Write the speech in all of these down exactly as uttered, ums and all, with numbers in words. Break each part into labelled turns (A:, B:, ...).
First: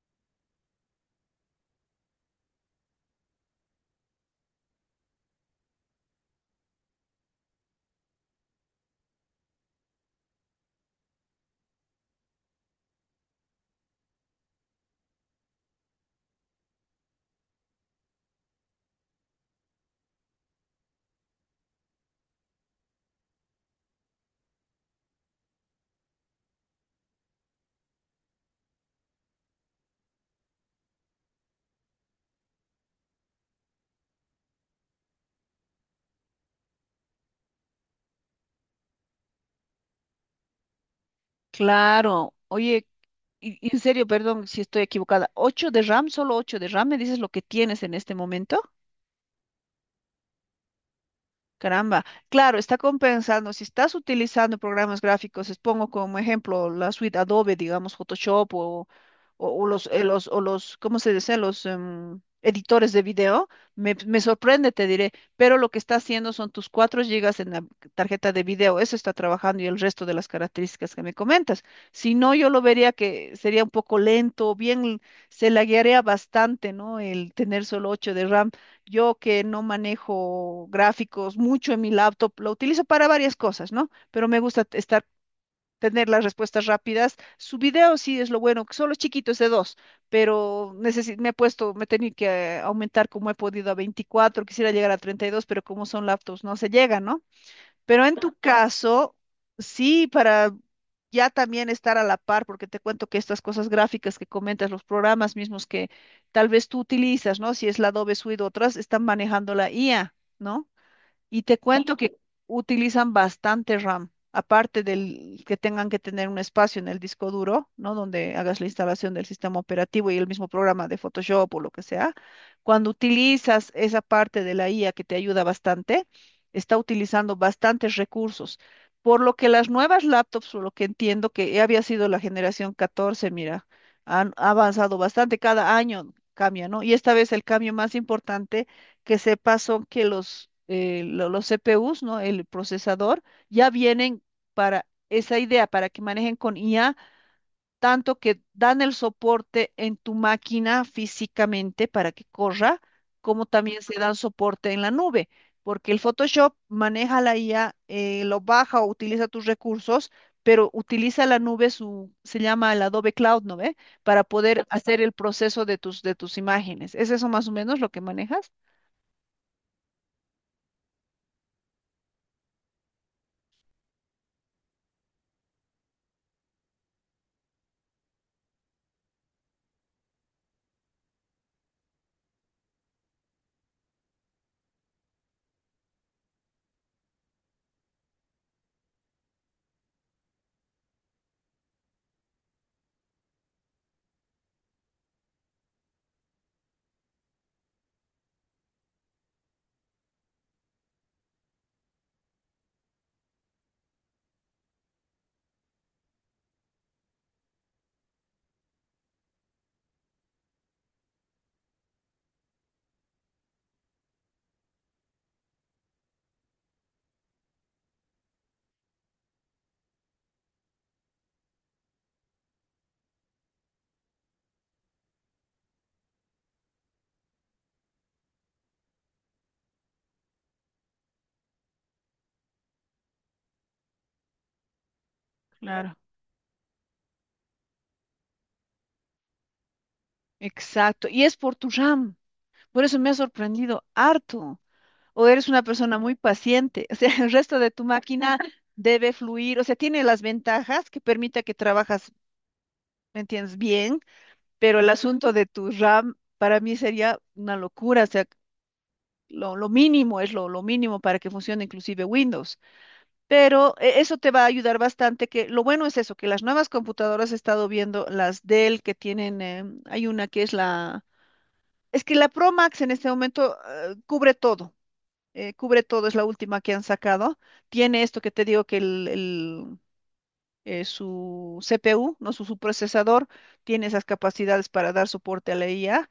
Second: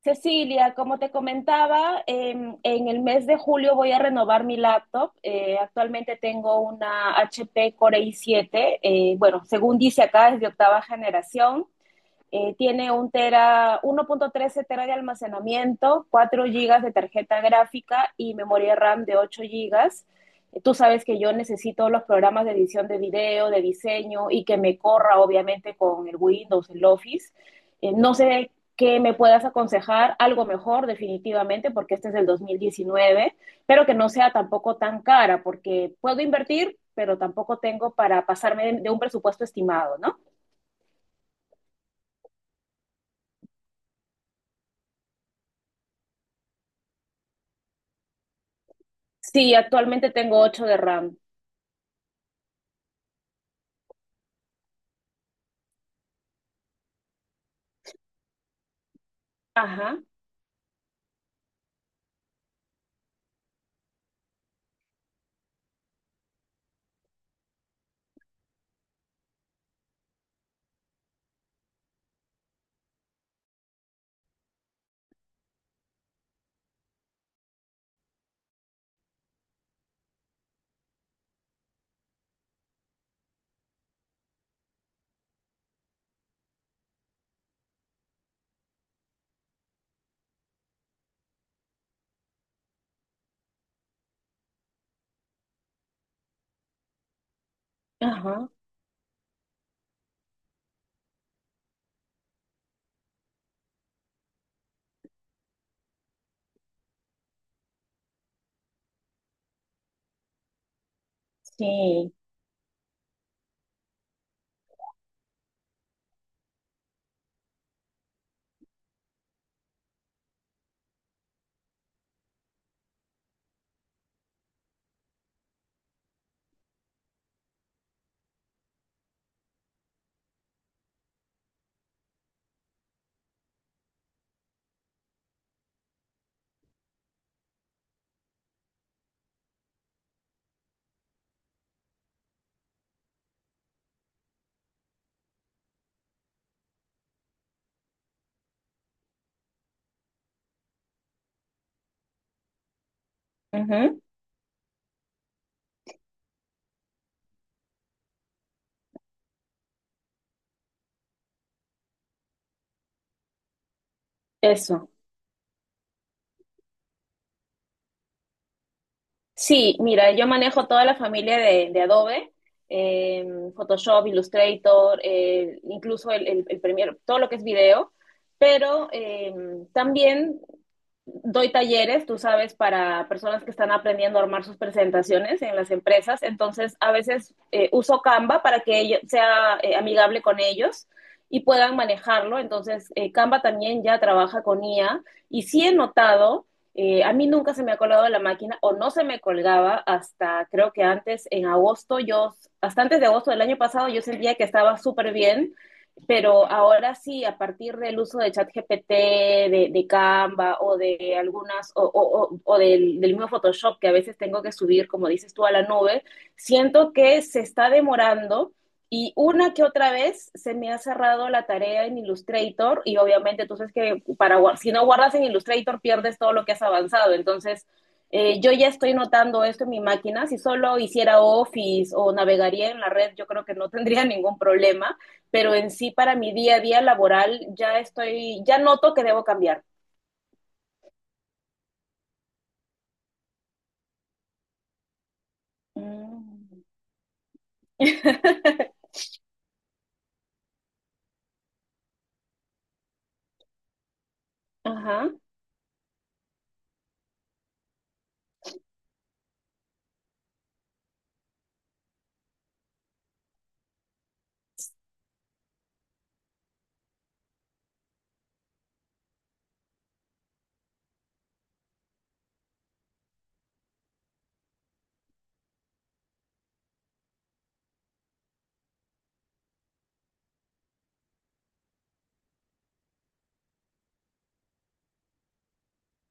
A: Cecilia, como te comentaba, em, en el mes de julio voy a renovar mi laptop. Eh, actualmente tengo una H P Core i siete. eh, bueno, según dice acá es de octava generación. Eh, tiene un tera, uno punto trece tera de almacenamiento, cuatro gigas de tarjeta gráfica y memoria RAM de ocho gigas. Eh, Tú sabes que yo necesito los programas de edición de video, de diseño y que me corra obviamente con el Windows, el Office. Eh, no sé qué me puedas aconsejar algo mejor definitivamente, porque este es del dos mil diecinueve, pero que no sea tampoco tan cara, porque puedo invertir, pero tampoco tengo para pasarme de, de un presupuesto estimado, ¿no?
B: Claro, oye, y- y en serio, perdón si estoy equivocada. ¿ocho de RAM? ¿Solo ocho de RAM? ¿solo ocho de ram me dices lo que tienes en este momento?
A: Sí, actualmente tengo ocho de RAM.
B: Caramba, claro, está compensando. Si estás utilizando programas gráficos, les pongo como ejemplo la suite Adobe, digamos Photoshop o, o- o los,
A: Ajá,
B: eh, los, o los, ¿cómo se dice? Los em, editores de video. Me, me sorprende, te diré, pero lo que está haciendo son tus cuatro gigas en la tarjeta de video, eso está trabajando y el resto de las características que me comentas. Si no, yo lo vería que sería un poco lento, bien, se laguearía bastante, ¿no? El tener solo ocho de RAM, yo que no manejo gráficos mucho en mi laptop, lo utilizo para varias cosas, ¿no? Pero me gusta t- estar, tener las respuestas rápidas. Su video sí es lo bueno, que solo es chiquito, es de dos, pero necesi- me he puesto, me he tenido que eh, aumentar como he podido a veinticuatro. Quisiera llegar a treinta y dos, pero como son laptops, no se llega, ¿no? Pero en tu
A: ajá,
B: caso, sí, para ya también estar a la par, porque te cuento que estas cosas gráficas que comentas, los programas mismos que tal vez tú utilizas, ¿no? Si es la Adobe Suite o otras, están manejando la I A, ¿no? Y te cuento
A: sí.
B: que utilizan bastante RAM, aparte del que tengan que tener un espacio en el disco duro, ¿no? Donde hagas la instalación del sistema operativo y el mismo programa de Photoshop o lo que sea. Cuando utilizas esa parte de la I A que te ayuda bastante, está utilizando bastantes recursos. Por lo que las nuevas laptops, por lo que entiendo que ya había sido la generación catorce, mira, han ha avanzado bastante, cada año cambia, ¿no? Y esta vez el cambio más importante que sepas son que los, eh, lo- los C P Us, ¿no? El procesador, ya vienen para esa idea, para que manejen con I A, tanto que dan el soporte en tu máquina físicamente para que corra, como también se
A: Ujú.
B: dan soporte en la nube, porque el Photoshop maneja la I A. Eh, lo baja o utiliza tus recursos, pero utiliza la nube. Su, se llama el Adobe Cloud, ¿no ve? Para poder
A: Eso.
B: hacer el proceso de tus, de tus imágenes. ¿Es eso más o menos lo que manejas?
A: Sí, mira, yo manejo toda la familia de, de Adobe, eh, Photoshop, Illustrator, eh, incluso el, el, el Premiere, todo lo que es video, pero eh, también doy talleres, tú sabes, para personas que están aprendiendo a armar sus presentaciones en las empresas. Entonces a veces eh, uso Canva para que ello- sea eh, amigable con ellos y puedan manejarlo. Entonces eh, Canva también ya trabaja con I A y sí he notado, eh, a mí nunca se me ha colgado la máquina, o no se me colgaba hasta creo que antes, en agosto, yo, hasta antes de agosto del año pasado, yo sentía que estaba súper bien. Pero ahora sí, a partir del uso de ChatGPT, de, de Canva o de algunas, o, o, o o del, del, mismo Photoshop que a veces tengo que subir, como dices tú, a la nube, siento que se está demorando. Y una que otra vez se me ha cerrado la tarea en Illustrator, y obviamente tú sabes que para, si no guardas en Illustrator pierdes todo lo que has avanzado. Entonces, eh, yo ya estoy notando esto en mi máquina. Si solo hiciera Office o navegaría en la red, yo creo que no tendría ningún problema. Pero en sí,
B: Claro.
A: para mi día a día laboral, ya estoy, ya noto que debo cambiar.
B: Exacto, y es por tu RAM. Por eso me ha sorprendido harto. O eres una persona muy
A: Mm.
B: paciente. O sea, el resto de tu máquina debe fluir. O sea, tiene las ventajas que permita que trabajas, ¿me entiendes? Bien, pero el
A: Ajá.
B: asunto de tu RAM para mí sería una locura. O sea, lo, lo mínimo es lo, lo mínimo para que funcione inclusive Windows. Pero eh, eso te va a ayudar bastante, que lo bueno es eso, que las nuevas computadoras he estado viendo, las Dell que tienen, em, hay una que es la... Es que la Pro Max en este momento eh, cubre todo, eh, cubre todo, es la última que han sacado. Tiene esto que te digo que el, el, eh, su C P U, no su, su procesador, tiene esas capacidades para dar soporte a la I A,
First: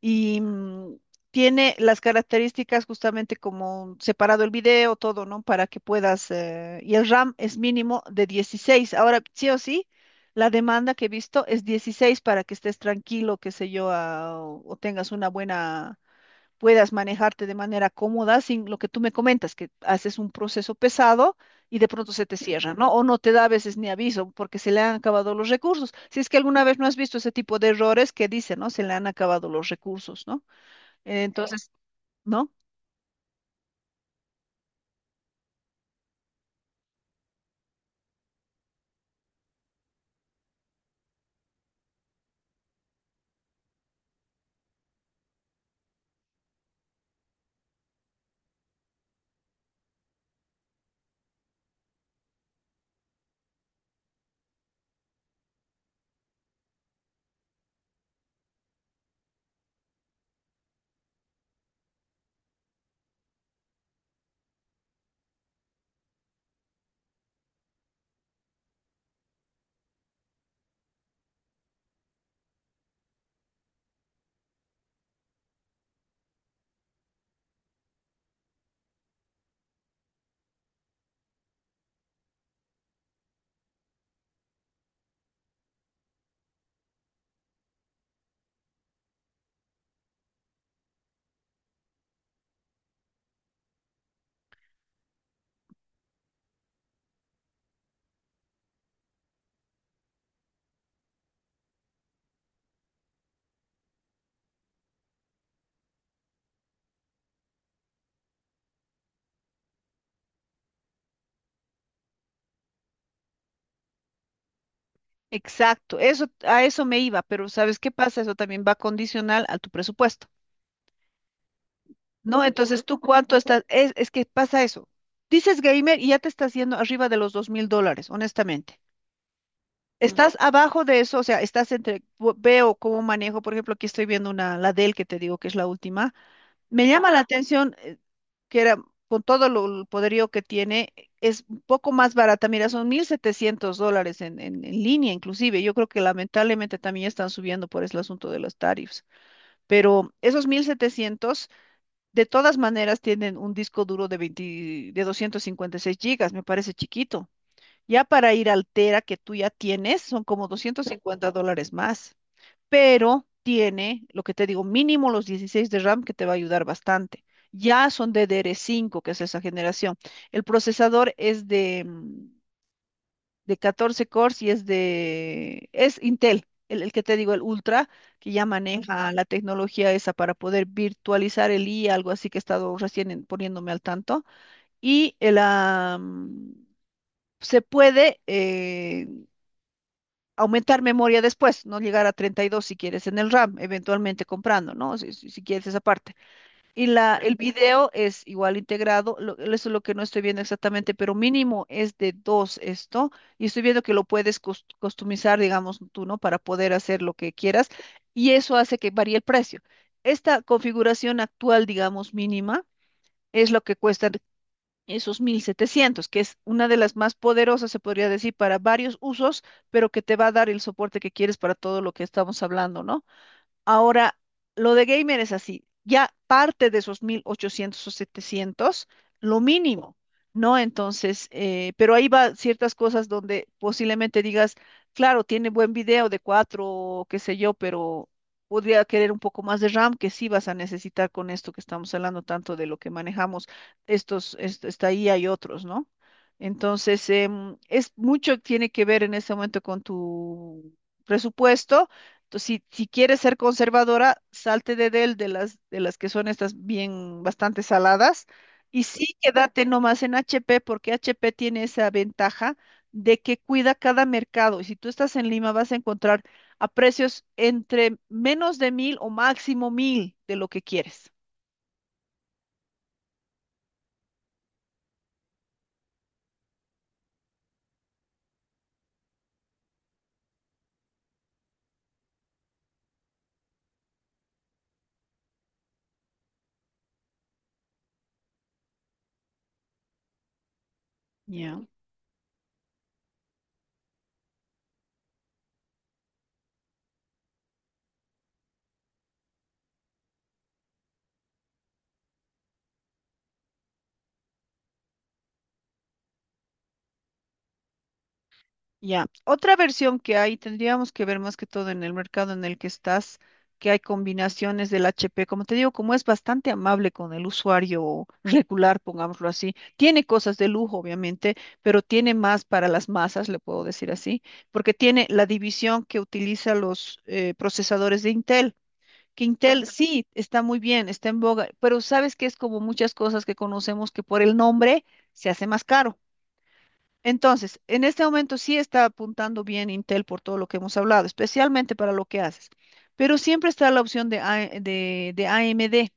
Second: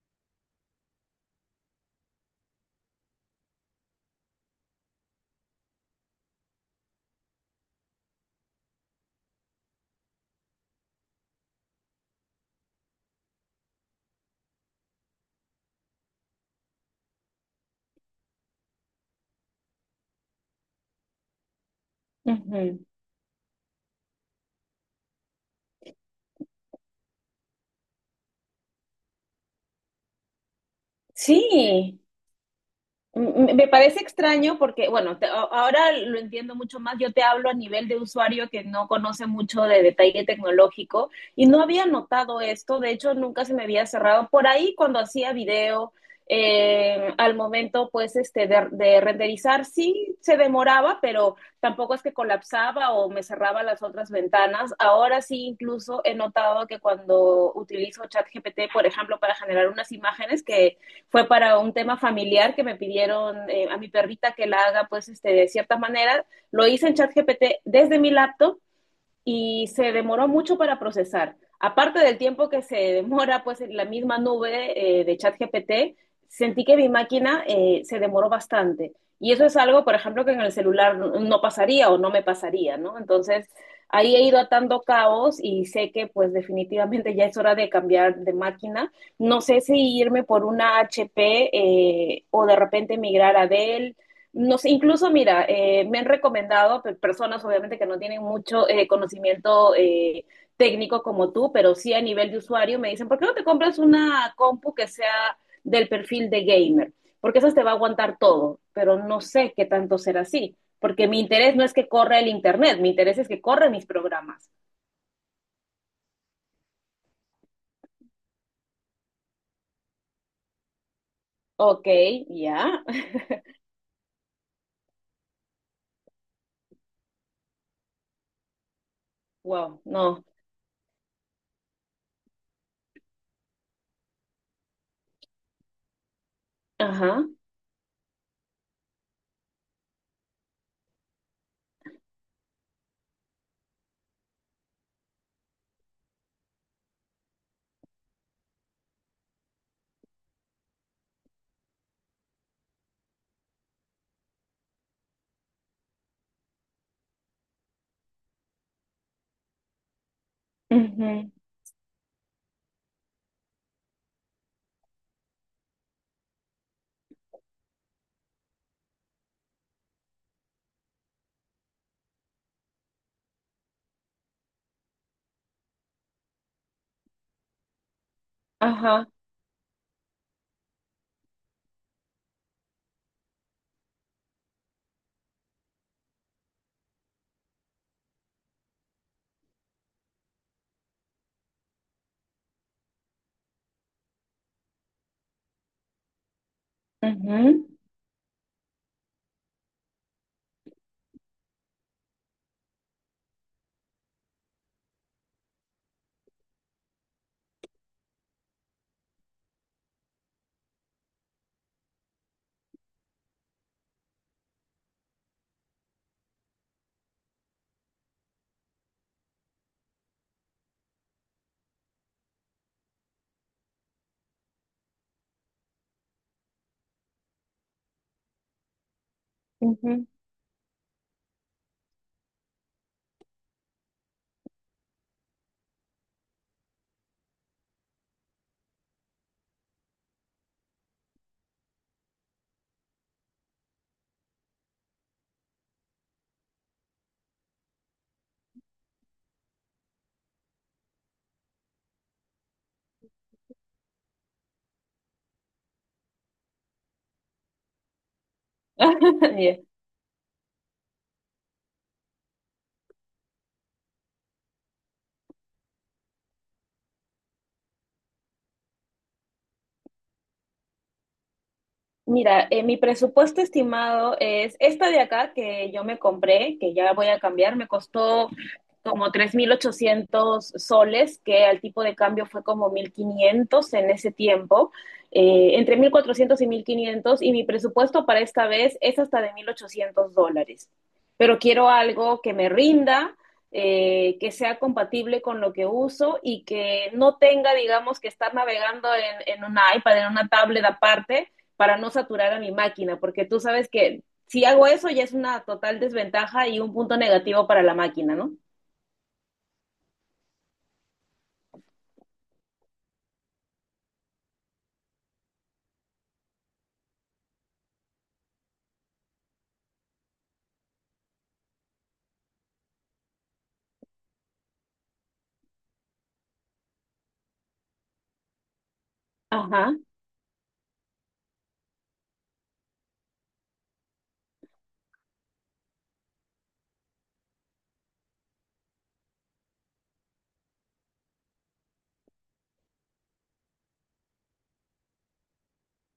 B: y mm, tiene las características justamente como separado el video, todo, ¿no? Para que puedas, eh, y el RAM es mínimo de dieciséis. Ahora, sí o sí. La demanda que he visto es dieciséis para que estés tranquilo, qué sé yo, a- o tengas una buena, puedas manejarte de manera cómoda sin lo que tú me comentas, que haces un proceso pesado y de pronto se te cierra,
A: Ujú.
B: ¿no? O no te da a veces ni aviso porque se le han acabado los recursos. Si es que alguna vez no has visto ese tipo de errores que dicen, ¿no? Se le han acabado los recursos, ¿no? Entonces,
A: Sí.
B: ¿no?
A: Me parece extraño porque, bueno, te, ahora lo entiendo mucho más. Yo te hablo a nivel de usuario que no conoce mucho de detalle tecnológico, y no había notado esto. De hecho, nunca se me había cerrado. Por ahí, cuando hacía video, eh, al momento, pues, este, de, de, renderizar, sí se demoraba, pero tampoco es que colapsaba o me cerraba las otras ventanas. Ahora sí, incluso he notado que cuando utilizo ChatGPT, por ejemplo, para generar unas imágenes que fue para un tema familiar que me pidieron, eh, a mi perrita que la haga pues este, de cierta manera. Lo hice en ChatGPT desde mi laptop y se demoró mucho para procesar. Aparte del tiempo que se demora, pues, en la misma nube eh, de ChatGPT, sentí que mi máquina eh, se demoró bastante. Y eso es algo, por ejemplo, que en el celular no pasaría o no me pasaría, ¿no? Entonces, ahí he ido atando cabos y sé que, pues, definitivamente ya es hora de cambiar de máquina. No sé si irme por una H P, eh, o de repente migrar a Dell, nos, incluso, mira, eh, me han recomendado personas, obviamente, que no tienen mucho eh, conocimiento eh, técnico como tú, pero sí a nivel de usuario, me dicen, ¿por qué no te compras una compu que sea del perfil de gamer? Porque esa te va a aguantar todo, pero no sé qué tanto será así, porque mi interés no es que corra el Internet, mi interés es que corra mis programas.
B: Exacto, eso, a eso me iba, pero ¿sabes qué pasa? Eso también va condicional a tu presupuesto,
A: Ok.
B: ¿no?
A: Ya.
B: Entonces, ¿tú cuánto estás? Es, es que pasa eso. Dices gamer y ya te estás yendo arriba de los dos mil dólares, honestamente.
A: Wow, no.
B: Estás abajo de eso, o sea, estás entre, bu- veo cómo manejo, por ejemplo, aquí estoy viendo una, la Dell que te digo que es la última. Me llama la
A: Ajá.
B: atención, eh, que era, con todo lo, el poderío que tiene, es un poco más barata. Mira, son mil setecientos dólares en, en, en línea inclusive. Yo creo que lamentablemente también están subiendo por el asunto de los tarifs. Pero esos mil setecientos de todas maneras, tienen un disco duro de veinte de doscientos cincuenta y seis gigas, me parece chiquito. Ya para ir al Tera que tú ya tienes, son como 250
A: Ujú.
B: dólares más, pero tiene, lo que te digo, mínimo los dieciséis de RAM que te va a ayudar bastante. Ya son D D R cinco, que es esa generación. El procesador es de, mm, de catorce cores y es de, es Intel, el, el que te digo, el Ultra, que ya
A: Ajá.
B: maneja la tecnología esa para poder virtualizar el I A, algo así que he estado recién en- poniéndome al tanto. Y el, ah, mm, Se puede, eh, aumentar memoria después, no llegar a treinta y dos si quieres en el RAM, eventualmente comprando, ¿no? Si, si- si quieres esa parte. Y la, el
A: Ujú,
B: video es igual integrado, lo- eso es lo que no estoy viendo exactamente, pero mínimo es de dos esto, y estoy viendo que lo puedes cus- customizar, digamos tú, ¿no? Para poder hacer lo que quieras, y eso hace que varíe el precio. Esta configuración actual, digamos, mínima. Es lo que cuesta esos mil setecientos, que es una de las más poderosas, se podría decir, para varios usos, pero que te va a dar el soporte que quieres para todo lo que estamos hablando, ¿no? Ahora, lo de gamer es así, ya parte de esos mil ochocientos o setecientos, lo mínimo,
A: ujú.
B: ¿no? Entonces, eh, pero ahí va ciertas cosas donde posiblemente digas, claro, tiene buen video de cuatro, qué sé yo, pero podría querer un poco más de RAM que sí vas a necesitar con esto que estamos hablando tanto de lo que manejamos, estos, est- esta I A y otros, ¿no? Entonces, em, es mucho, tiene que ver en este momento con tu presupuesto. Entonces, si, si quieres ser conservadora, salte de del, de las, de las que son estas bien bastante saladas, y sí
A: Yeah.
B: quédate nomás en H P, porque H P tiene esa ventaja de que cuida cada mercado. Y si tú estás en Lima, vas a encontrar a precios entre menos de mil o máximo mil de lo que quieres.
A: Mira, eh, mi presupuesto estimado es esta de acá que yo me compré, que ya voy a cambiar. Me costó como tres mil ochocientos soles, que al tipo de cambio fue como mil quinientos en ese tiempo, eh, entre mil cuatrocientos y mil quinientos. Y mi presupuesto para esta vez es hasta de mil ochocientos dólares. Pero
B: Ya.
A: quiero algo que me rinda, eh, que sea compatible con lo que uso y que no tenga, digamos, que estar navegando en, en un iPad, en una tablet aparte, para no saturar a mi máquina, porque tú sabes que si hago eso ya es una total desventaja y un punto negativo para la máquina, ¿no?
B: Ya, otra versión que hay, tendríamos que ver más que todo en el mercado en el que estás, que hay combinaciones del H P, como te digo, como es bastante amable con el usuario regular, pongámoslo así, tiene cosas de lujo, obviamente, pero tiene más para las masas, le puedo decir así, porque tiene la división que utiliza los eh, procesadores de Intel. Que Intel
A: Ajá.
B: sí está muy bien, está en boga, pero sabes que es como muchas cosas que conocemos que por el nombre se hace más caro. Entonces, en este momento sí está apuntando bien Intel por todo lo que hemos hablado, especialmente para lo que haces, pero siempre está la opción de, A- de, de A M D,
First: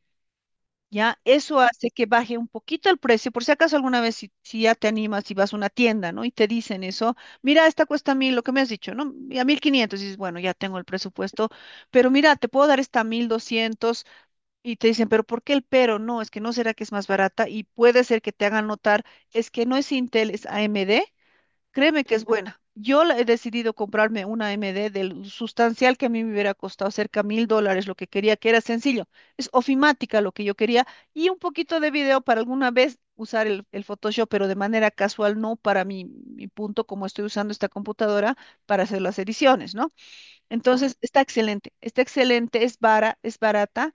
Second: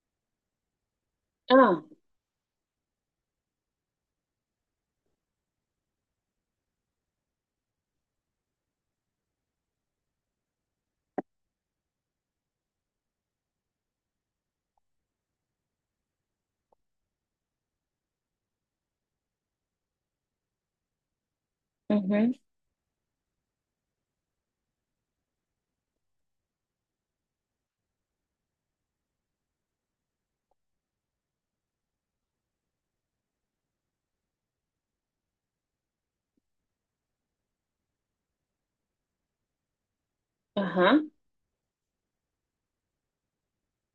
B: ¿ya? Eso
A: Ah,
B: hace que baje un poquito el precio, por si acaso alguna vez si, si ya te animas y vas a una tienda, ¿no? Y te dicen eso, mira, esta cuesta mil, lo que me has dicho, ¿no? Y a mil quinientos, dices, bueno, ya tengo el presupuesto, pero mira, te puedo dar esta mil doscientos, y te dicen, pero ¿por qué el pero? No, es que no será que es más barata y puede ser que te hagan notar, es que no es Intel, es A M D. Créeme que es
A: ujú.
B: buena. Yo la- he decidido comprarme una M D del sustancial que a mí me hubiera costado cerca de mil dólares, lo que quería, que era sencillo. Es ofimática lo que yo quería y un poquito de video para alguna vez usar el, el Photoshop, pero de manera casual, no para mi, mi punto, como estoy usando esta computadora para hacer las ediciones, ¿no? Entonces,
A: Ajá.
B: está excelente, está excelente, es bara- es barata.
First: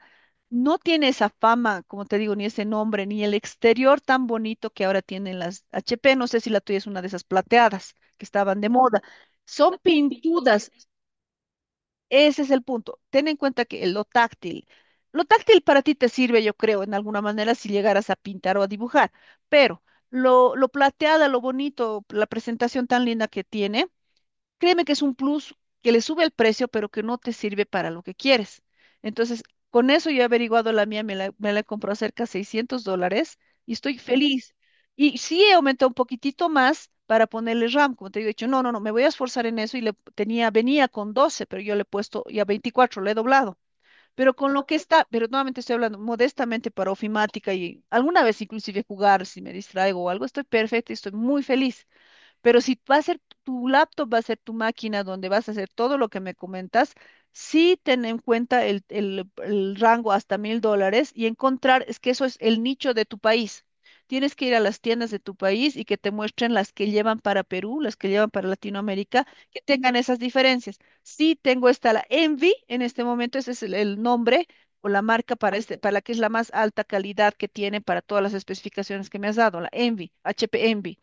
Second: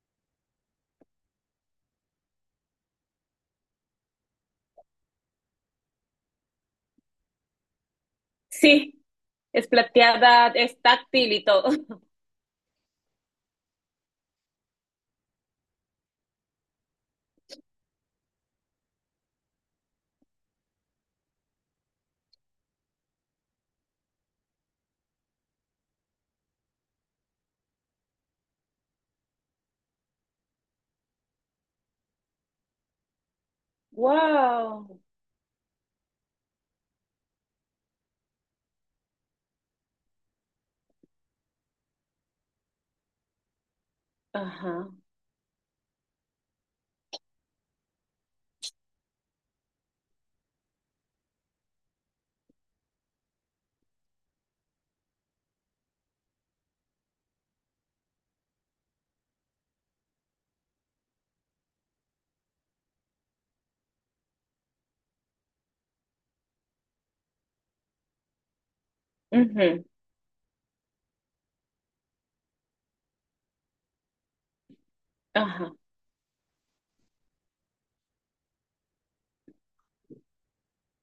B: No tiene esa fama, como te digo, ni ese nombre, ni el exterior tan bonito que ahora tienen las H P. No sé si la tuya es una de esas plateadas que estaban de moda.
A: Sí, es
B: Son
A: plateada,
B: pintudas,
A: es táctil y todo.
B: ese es el punto. Ten en cuenta que lo táctil, lo táctil para ti te sirve, yo creo, en alguna manera si llegaras a pintar o a dibujar, pero lo, lo plateada, lo bonito, la presentación tan linda que tiene. Créeme que es un plus que le sube el precio, pero que no te sirve para lo que quieres. Entonces, con eso yo he averiguado la mía, me la, me la he comprado cerca de seiscientos dólares y estoy feliz.
A: Wow.
B: Y sí he aumentado un poquitito más para ponerle RAM, como te digo, he dicho, no, no, no, me voy a esforzar en eso y le tenía, venía con doce, pero yo le he puesto ya veinticuatro, le he doblado. Pero con lo que
A: Ajá.
B: está, pero nuevamente estoy hablando modestamente para ofimática y alguna vez inclusive jugar, si me distraigo o algo, estoy perfecta y estoy muy feliz. Pero si va a ser tu laptop, va a ser tu máquina donde vas a hacer todo lo que me comentas, sí ten en cuenta el, el- el rango hasta mil dólares y encontrar, es que eso es el nicho de tu país. Tienes que ir a las tiendas de tu país y que te muestren las que llevan para Perú, las que llevan para Latinoamérica, que
A: Ujú.
B: tengan esas diferencias. Sí tengo esta, la Envy, en este momento ese es el, el nombre o la marca para
A: Ajá.
B: este, para la que es la más alta calidad que tiene para todas las especificaciones que me has dado, la Envy, H P Envy.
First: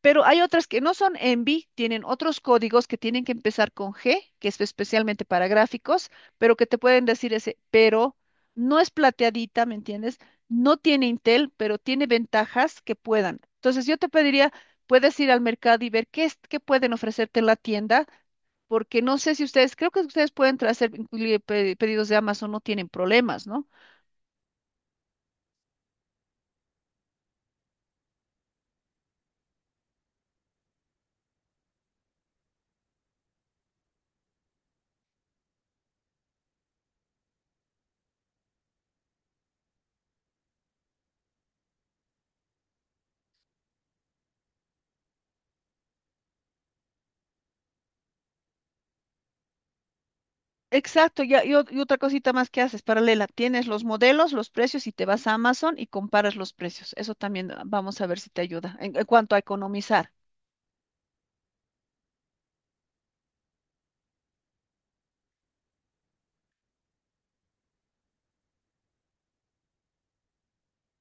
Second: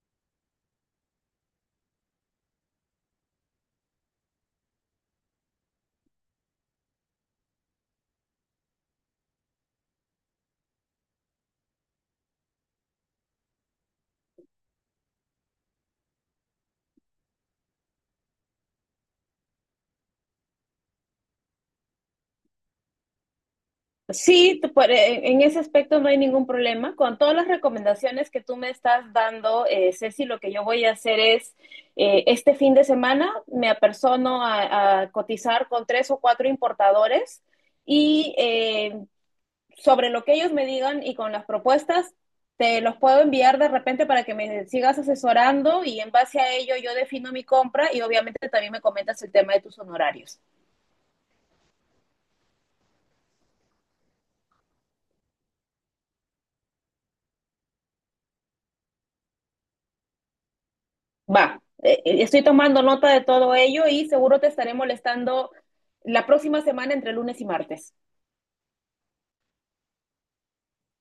B: Pero hay otras que no son ENVI, tienen otros códigos que tienen que empezar con G, que es especialmente para gráficos, pero que te pueden decir ese, pero no es plateadita, ¿me entiendes? No tiene Intel, pero tiene ventajas que puedan. Entonces yo te pediría, puedes ir al mercado y ver qué es, qué pueden ofrecerte en la tienda, porque no sé si ustedes, creo que ustedes pueden tra- hacer incluye pe- pedidos de Amazon, no tienen problemas, ¿no?
A: Sí, tú puede- en ese aspecto no hay ningún problema. Con todas las recomendaciones que tú me estás dando, eh, Ceci, lo que yo voy a hacer es, eh, este fin de semana me apersono a, a cotizar con tres o cuatro importadores, y eh, sobre lo que ellos me digan y con las propuestas, te los puedo enviar de repente para que me sigas asesorando, y en base a ello yo defino mi compra, y obviamente también me comentas el tema de tus honorarios.
B: Exacto, ya, y, ot- y otra cosita más que haces, paralela, tienes los modelos, los precios y te vas a Amazon y comparas los precios. Eso también, ah, vamos a ver si te ayuda en, en cuanto a economizar.
A: Va, eh, eh, estoy tomando nota de todo ello y seguro te estaré molestando la próxima semana entre lunes y martes.